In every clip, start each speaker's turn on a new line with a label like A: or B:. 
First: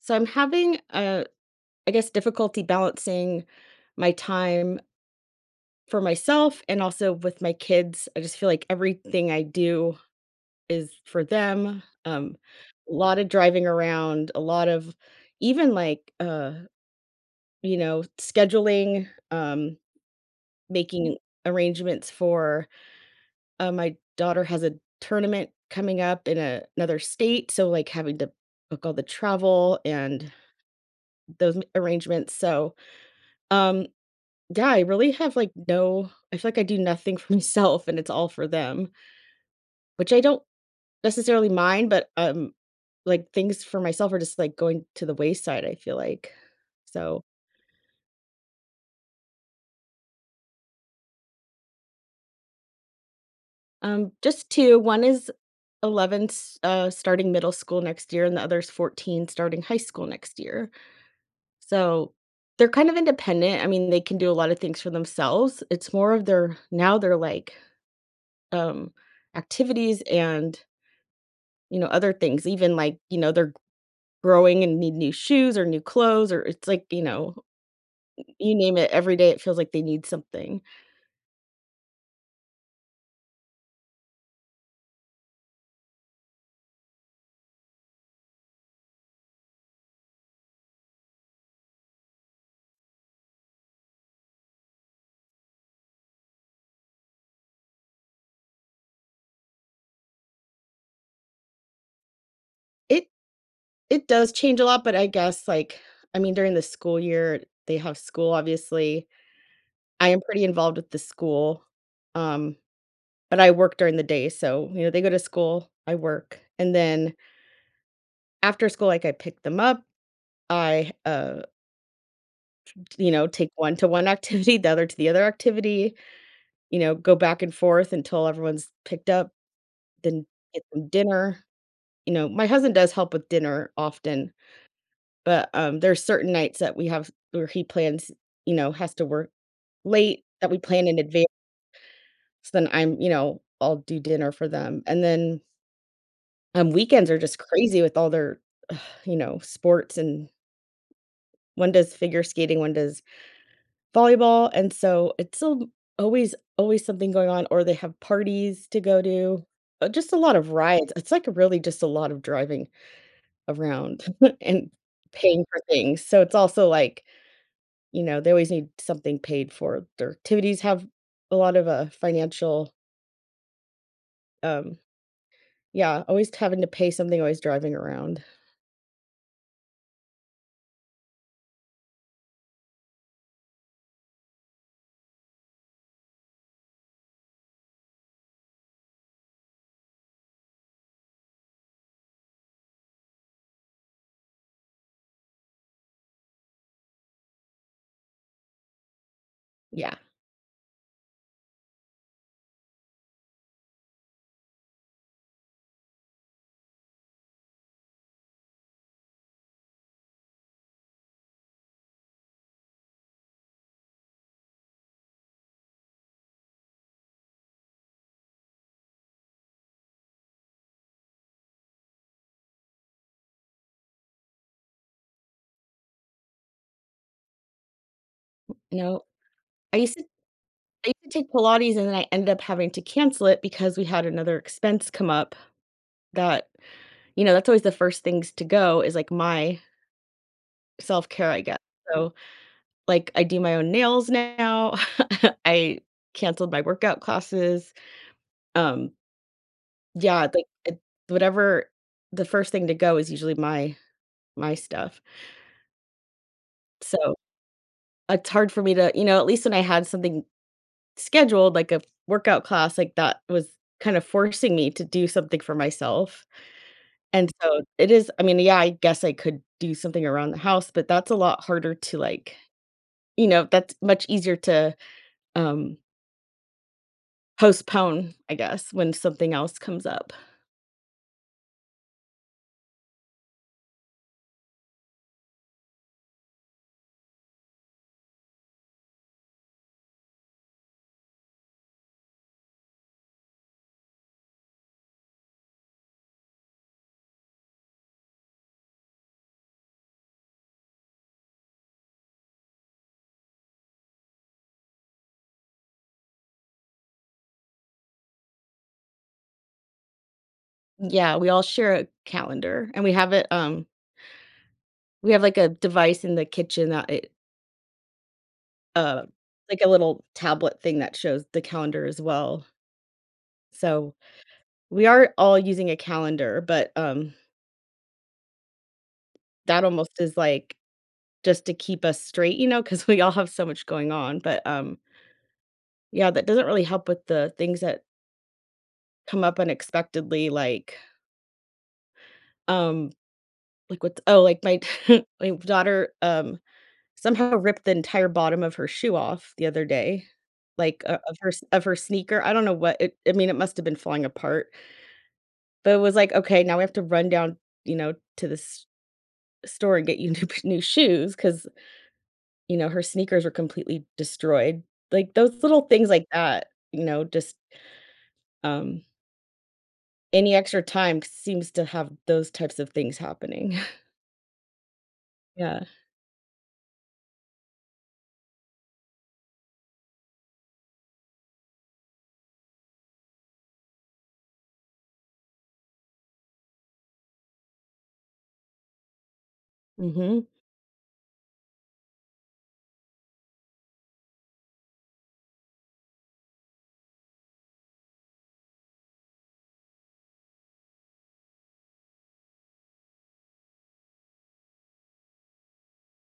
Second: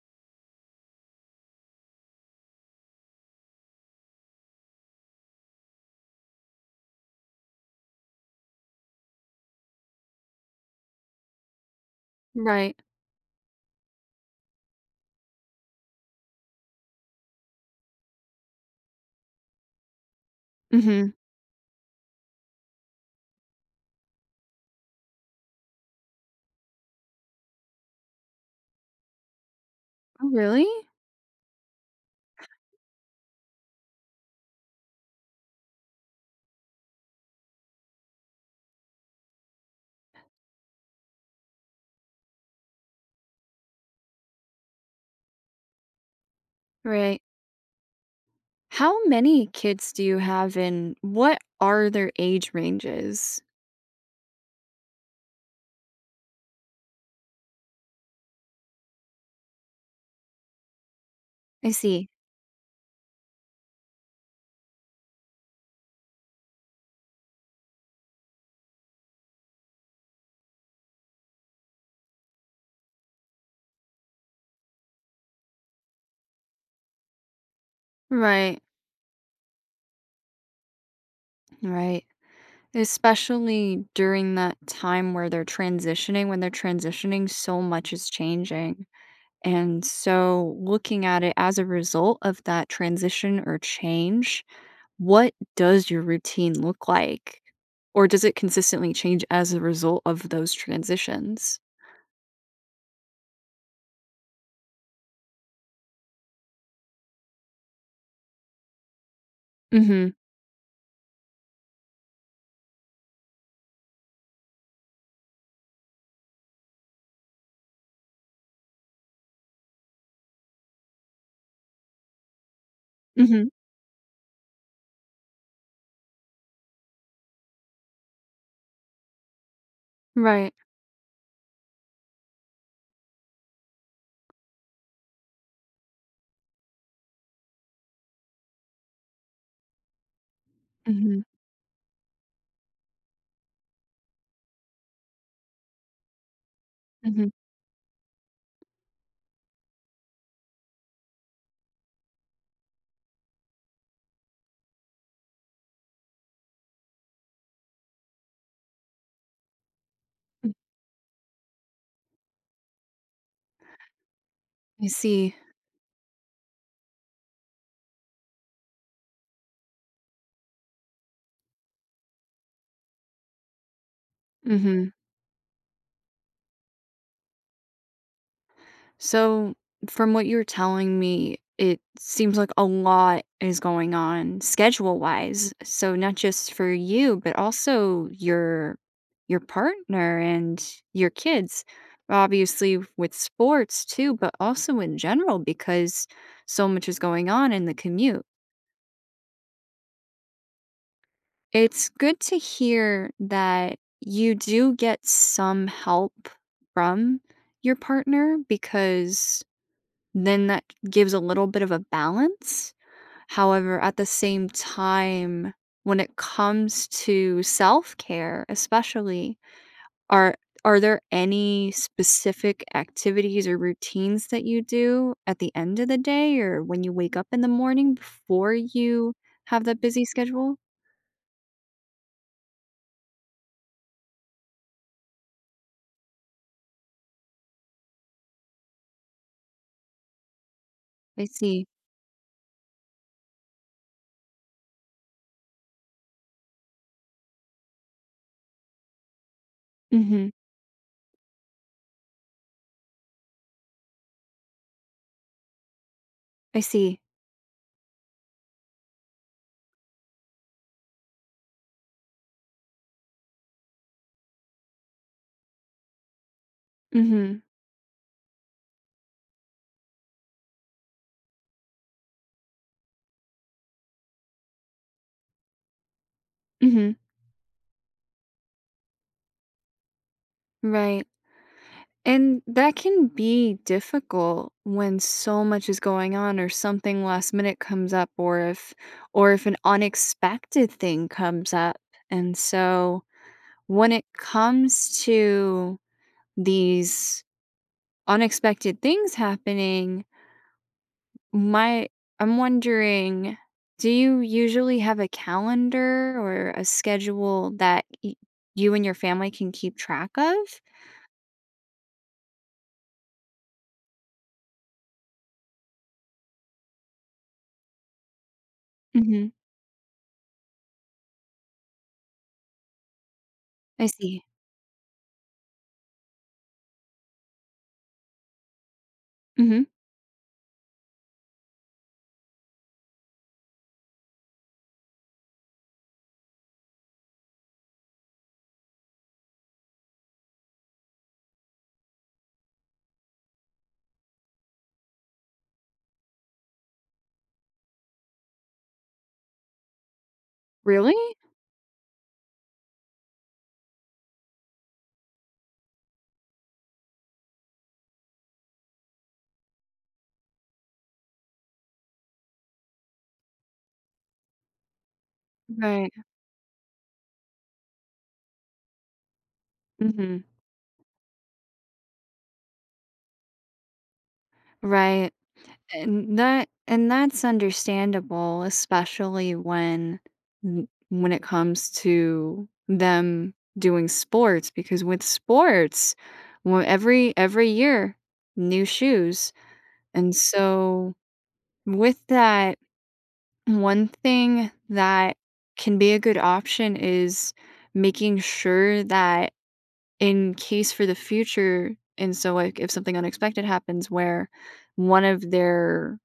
A: So I'm having I guess difficulty balancing my time for myself and also with my kids. I just feel like everything I do is for them.
B: Right.
A: A lot of driving around, a lot of even like you know, scheduling,
B: Mhm.
A: making arrangements for my daughter has a tournament coming up in another state, so like having to book all the travel
B: Oh,
A: and
B: really?
A: those arrangements. Um Yeah, I really have, like, no, I feel like I do nothing for myself, and it's all for them, which I don't necessarily mind, but, like, things for myself are just, like, going to the wayside, I feel like.
B: Right.
A: So,
B: How many kids do you have and what are their age ranges?
A: just 2. One is 11 s starting middle school next year, and the other's 14 starting high school next year.
B: I see.
A: So, they're kind of independent. I mean, they can do a lot of things for themselves. It's more of their, now they're like, um, activities and, you know, other things, even, like, you know, their growing and need new shoes or new clothes, or it's like, you know, you
B: Right.
A: name it, every day it feels like they need something.
B: Right. Especially during that time where they're transitioning, when they're transitioning, so much is changing. And so, looking at it as a result of that transition or change, what does your routine look like? Or does it consistently change as a result of those transitions?
A: It it does change a lot, but I guess, like, I mean, during the school year, they have school, obviously. I
B: Mhm.
A: am pretty involved with the school, um, but I work during the day, so, you know, they go to school, I work, and then after school, like, I pick them up, I, uh, you know,
B: Mhm.
A: take one to one activity, the other to the other activity, you know, go back and forth until everyone's picked up, then
B: Right.
A: get them dinner. You know, my husband does help with dinner often, but, there's certain nights that we have where he plans, you know, has to work late, that we plan in
B: Mhm.
A: advance. So then I'm, you know, I'll do dinner for them, and then, weekends are
B: Mhm.
A: just crazy with all their, you know, sports, and one does figure skating, one does volleyball, and so it's al always always something going on, or they have parties to go to. Just a lot of
B: Mm,
A: rides. It's, like, really just a lot of driving around and
B: I see.
A: paying for things. So it's also, like, you know, they always need something paid for. Their activities have a lot of, a financial, um
B: Mhm.
A: yeah, always having to pay something, always driving around.
B: So from what you're telling me, it seems like a lot is going on schedule-wise. So not just for you, but also your partner and your kids. Obviously with sports too, but also in general because so much is going on in the commute.
A: Yeah.
B: It's good to hear that you do get some help from your partner because then that gives a little bit of a balance. However, at the same time, when it comes to self-care, especially, are are there any specific activities or routines that you do at the end of the day or when you wake up in the morning before
A: No,
B: you have
A: I
B: that
A: used to
B: busy schedule?
A: I used to take Pilates, and then I ended up having to cancel it because we had another expense come up. That, you know, that's always the first things to go is, like, my
B: I
A: self-care, I guess.
B: see.
A: So, like, I do my own nails now. I canceled my workout classes. Um, yeah,
B: Mhm.
A: like, it, whatever, the first thing to go is usually my stuff.
B: I see.
A: So, it's hard for me to, you know, at least when I had something scheduled, like a workout class, like, that was kind of forcing me to do something for myself. And
B: Mhm.
A: so it is, I mean, yeah, I guess I could do something around the house, but that's a lot harder to, like, you know, that's much easier to, um,
B: Mhm.
A: postpone, I guess, when something else comes up.
B: Right. And that can be difficult when so much is going on or something last minute comes up or if an unexpected thing comes up. And so when it comes to these unexpected things happening, my I'm wondering, do you usually have a calendar or a schedule that you and your family can keep track of?
A: Yeah, we all share a calendar, and we have it, we have, like, a device in the kitchen that it uh, like a little tablet thing that shows the calendar as well.
B: I
A: So,
B: see.
A: we are all using a calendar, but,
B: Mhm.
A: that almost is, like, just to keep us straight, you know, because we all have so much going on, but, yeah, that doesn't really help with the things that come up unexpectedly, um, like with, oh, like my my daughter, somehow ripped the entire bottom of her shoe off the other day, like,
B: Really?
A: o of her s of her sneaker. I don't know what it, I mean, it must have been falling apart, but it was like, "Okay, now we have to run down, you know, to this store and get you new new shoes because you know, her sneakers were completely destroyed." Like, those little things
B: Right.
A: like that, you know, just, um
B: Mhm.
A: any extra time seems to have those types of things happening.
B: Right.
A: Yeah.
B: And that's understandable, especially when when it comes to them doing sports because with sports, well, every year new shoes. And
A: Mhm.
B: so with that, one thing that can be a good option is making sure that in case for the future and so, like, if something unexpected happens where one of their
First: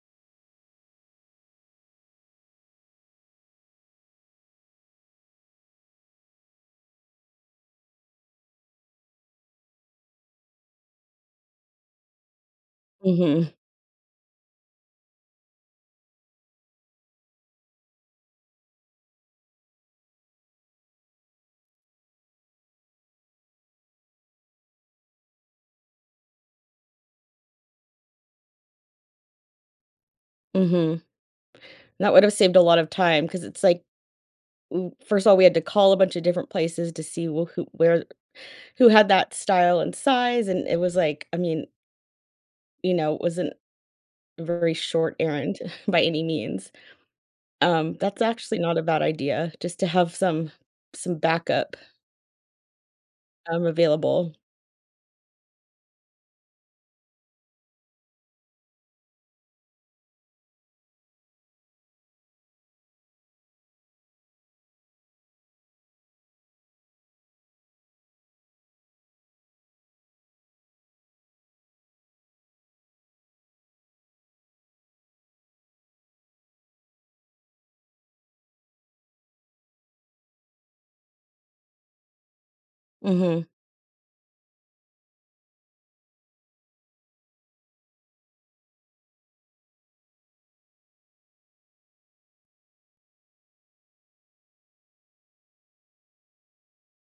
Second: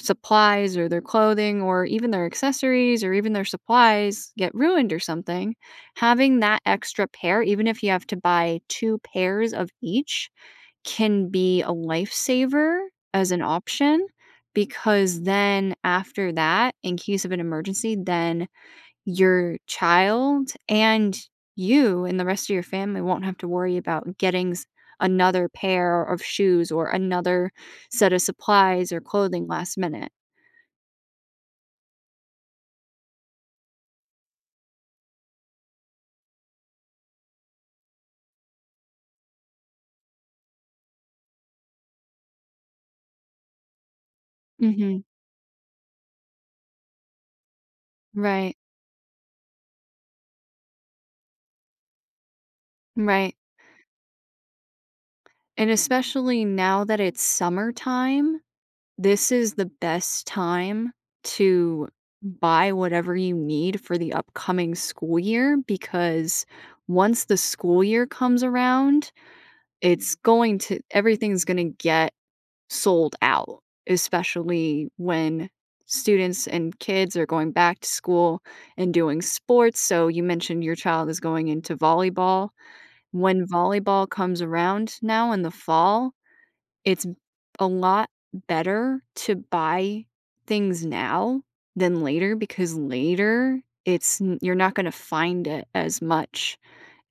B: supplies or their clothing or even their accessories or even their supplies get ruined or something, having that extra pair, even if you have to buy 2 pairs of each, can be a lifesaver as an
A: Mhm.
B: option because then after that, in case of an emergency, then your child and you and the rest of your family won't have to worry about getting another pair of shoes or another set of supplies or clothing last minute.
A: Mhm. That would have saved a lot of time because it's like, w first of all, we had to call a bunch of different places to see wh who where who had that style and size, and it was like, I mean, you know, it wasn't a very
B: Hmm.
A: short errand by any means. That's
B: Right,
A: actually not a bad idea, just to have some backup,
B: right.
A: available.
B: And especially now that it's summertime, this is the best time to buy whatever you need for the upcoming school year because once the school year comes around, everything's going to get sold out, especially when students and kids are going back to school and doing sports. So you mentioned your child is going into volleyball.
A: Mhm.
B: When volleyball comes around now in the fall, it's a lot better to buy things now than later because later you're not going to find it as much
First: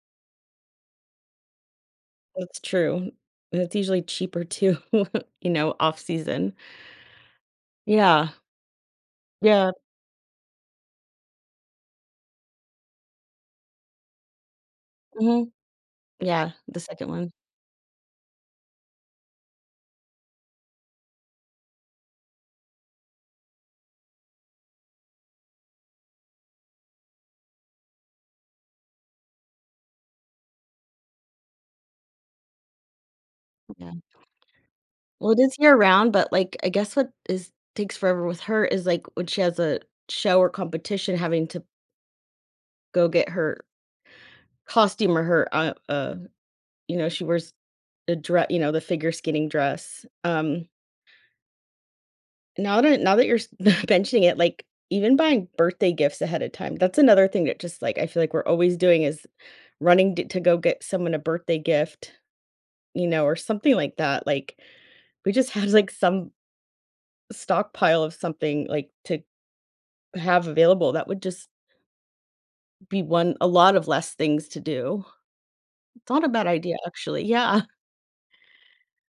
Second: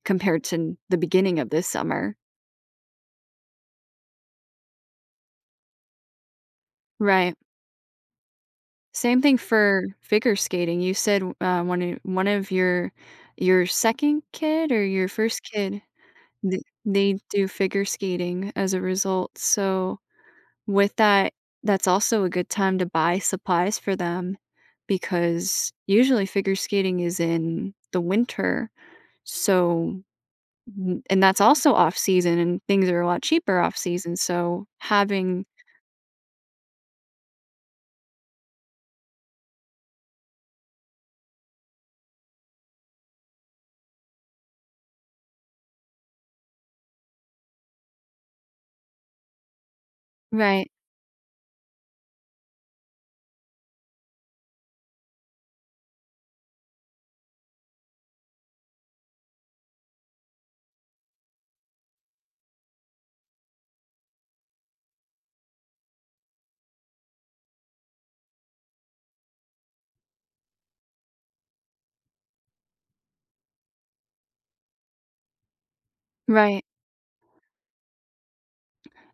B: compared to the beginning of this summer.
A: That's true. And it's usually cheaper too, you know, off season.
B: Right.
A: Yeah.
B: Same thing
A: Yeah.
B: for figure skating. You said, one of your 2nd kid or your 1st
A: Mhm.
B: kid,
A: Yeah,
B: th
A: the second
B: they
A: one.
B: do figure skating as a result, so with that, that's also a good time to buy supplies for them because usually figure skating is in the winter, so n and that's also off season and things are a lot cheaper off
A: Yeah.
B: season, so
A: Well, it
B: having
A: is year round, but, like, I guess what is takes forever with her is, like, when she has a show or competition, having to go get her costume or her, you know, she wears the dress, you know, the figure skating dress.
B: Right,
A: Now that you're s mentioning it, like, even buying birthday gifts ahead of time, that's another thing that just, like, I feel like we're always doing, is running d to go get someone a birthday gift, you know, or something like that. Like, we just had, like, some stockpile of something, like, to have available that would just be one a lot of less things to do. It's not a bad
B: right.
A: idea, actually. Yeah,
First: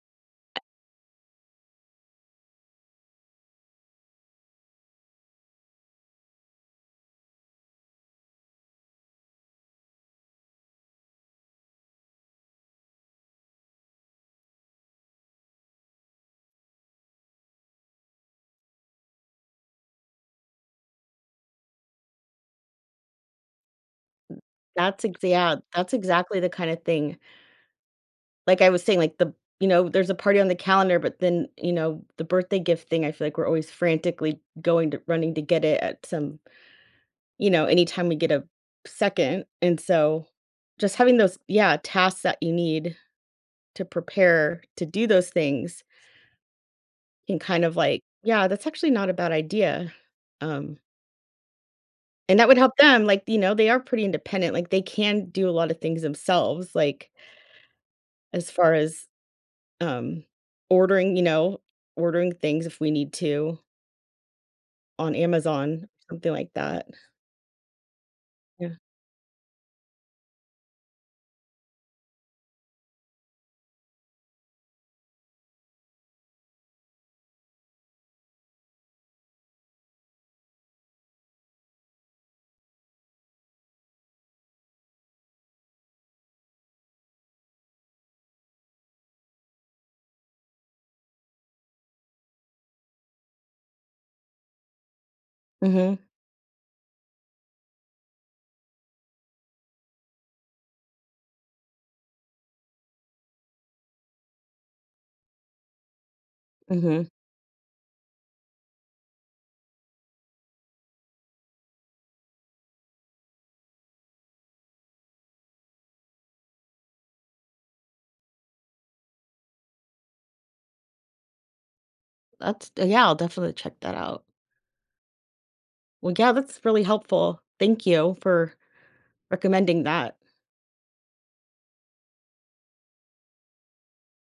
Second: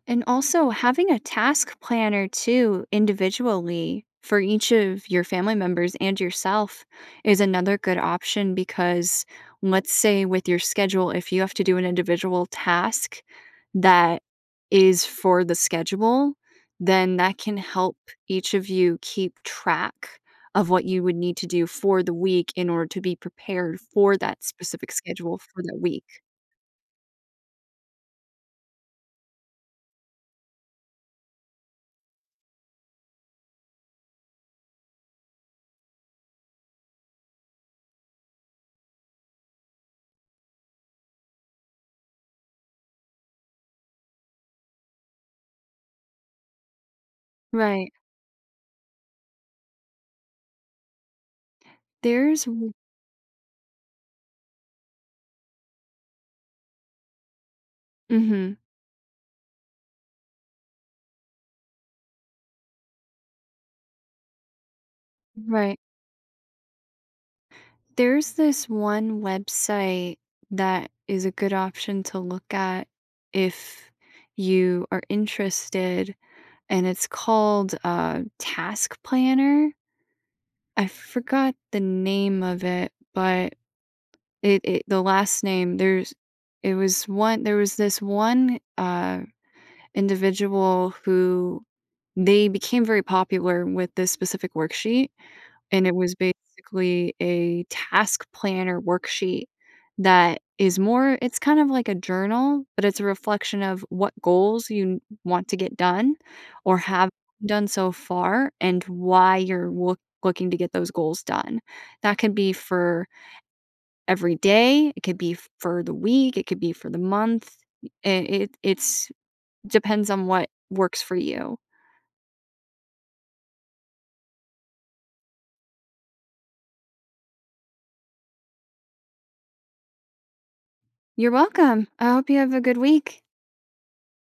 B: And also having a task planner too, individually for each of your family members and yourself is another good option because let's say with your schedule, if you have to do an individual task that is for the schedule, then that can help each of you keep track of what you would need to do for the week in order to be prepared for that specific
A: that's ex
B: schedule
A: yeah,
B: for that
A: that's
B: week.
A: exactly the kinda thing. Like I was saying, like, the, you know, there's a party on the calendar, but then, you know, the birthday gift thing, I feel like we're always frantically going to running to get it at some, you know, anytime we get a second, and so just having those, yeah, tasks that you need to prepare to do those things, and kind of
B: Right.
A: like, "Yeah, that's actually not a bad idea." Um, and
B: There's
A: that would
B: w
A: help them, like, you know, they are pretty independent, like, they can do a lot of things themselves, like, as
B: Mhm.
A: far as, um, ordering, you know, ordering things if we need to on
B: Right.
A: Amazon, something like that.
B: There's this
A: Yeah.
B: one website that is a good option to look at if you are interested, and it's called, Task Planner. I forgot the name of it, but It the last name, there was this one, individual who they became very popular with this specific worksheet, and it
A: Mhm,
B: was basically a task planner worksheet that is more, it's kind of like a journal, but it's a reflection of what goals you want to get done or
A: mhm.
B: have done so far and why you're looking to get those goals done. That could be for every day, it could be for the week, it could be for the month. It it's depends on what works for you.
A: That's yeah, I'll definitely check that out. Well, yeah, that's really helpful. Thank you for recommending that.
B: You're welcome. I hope you have a good week.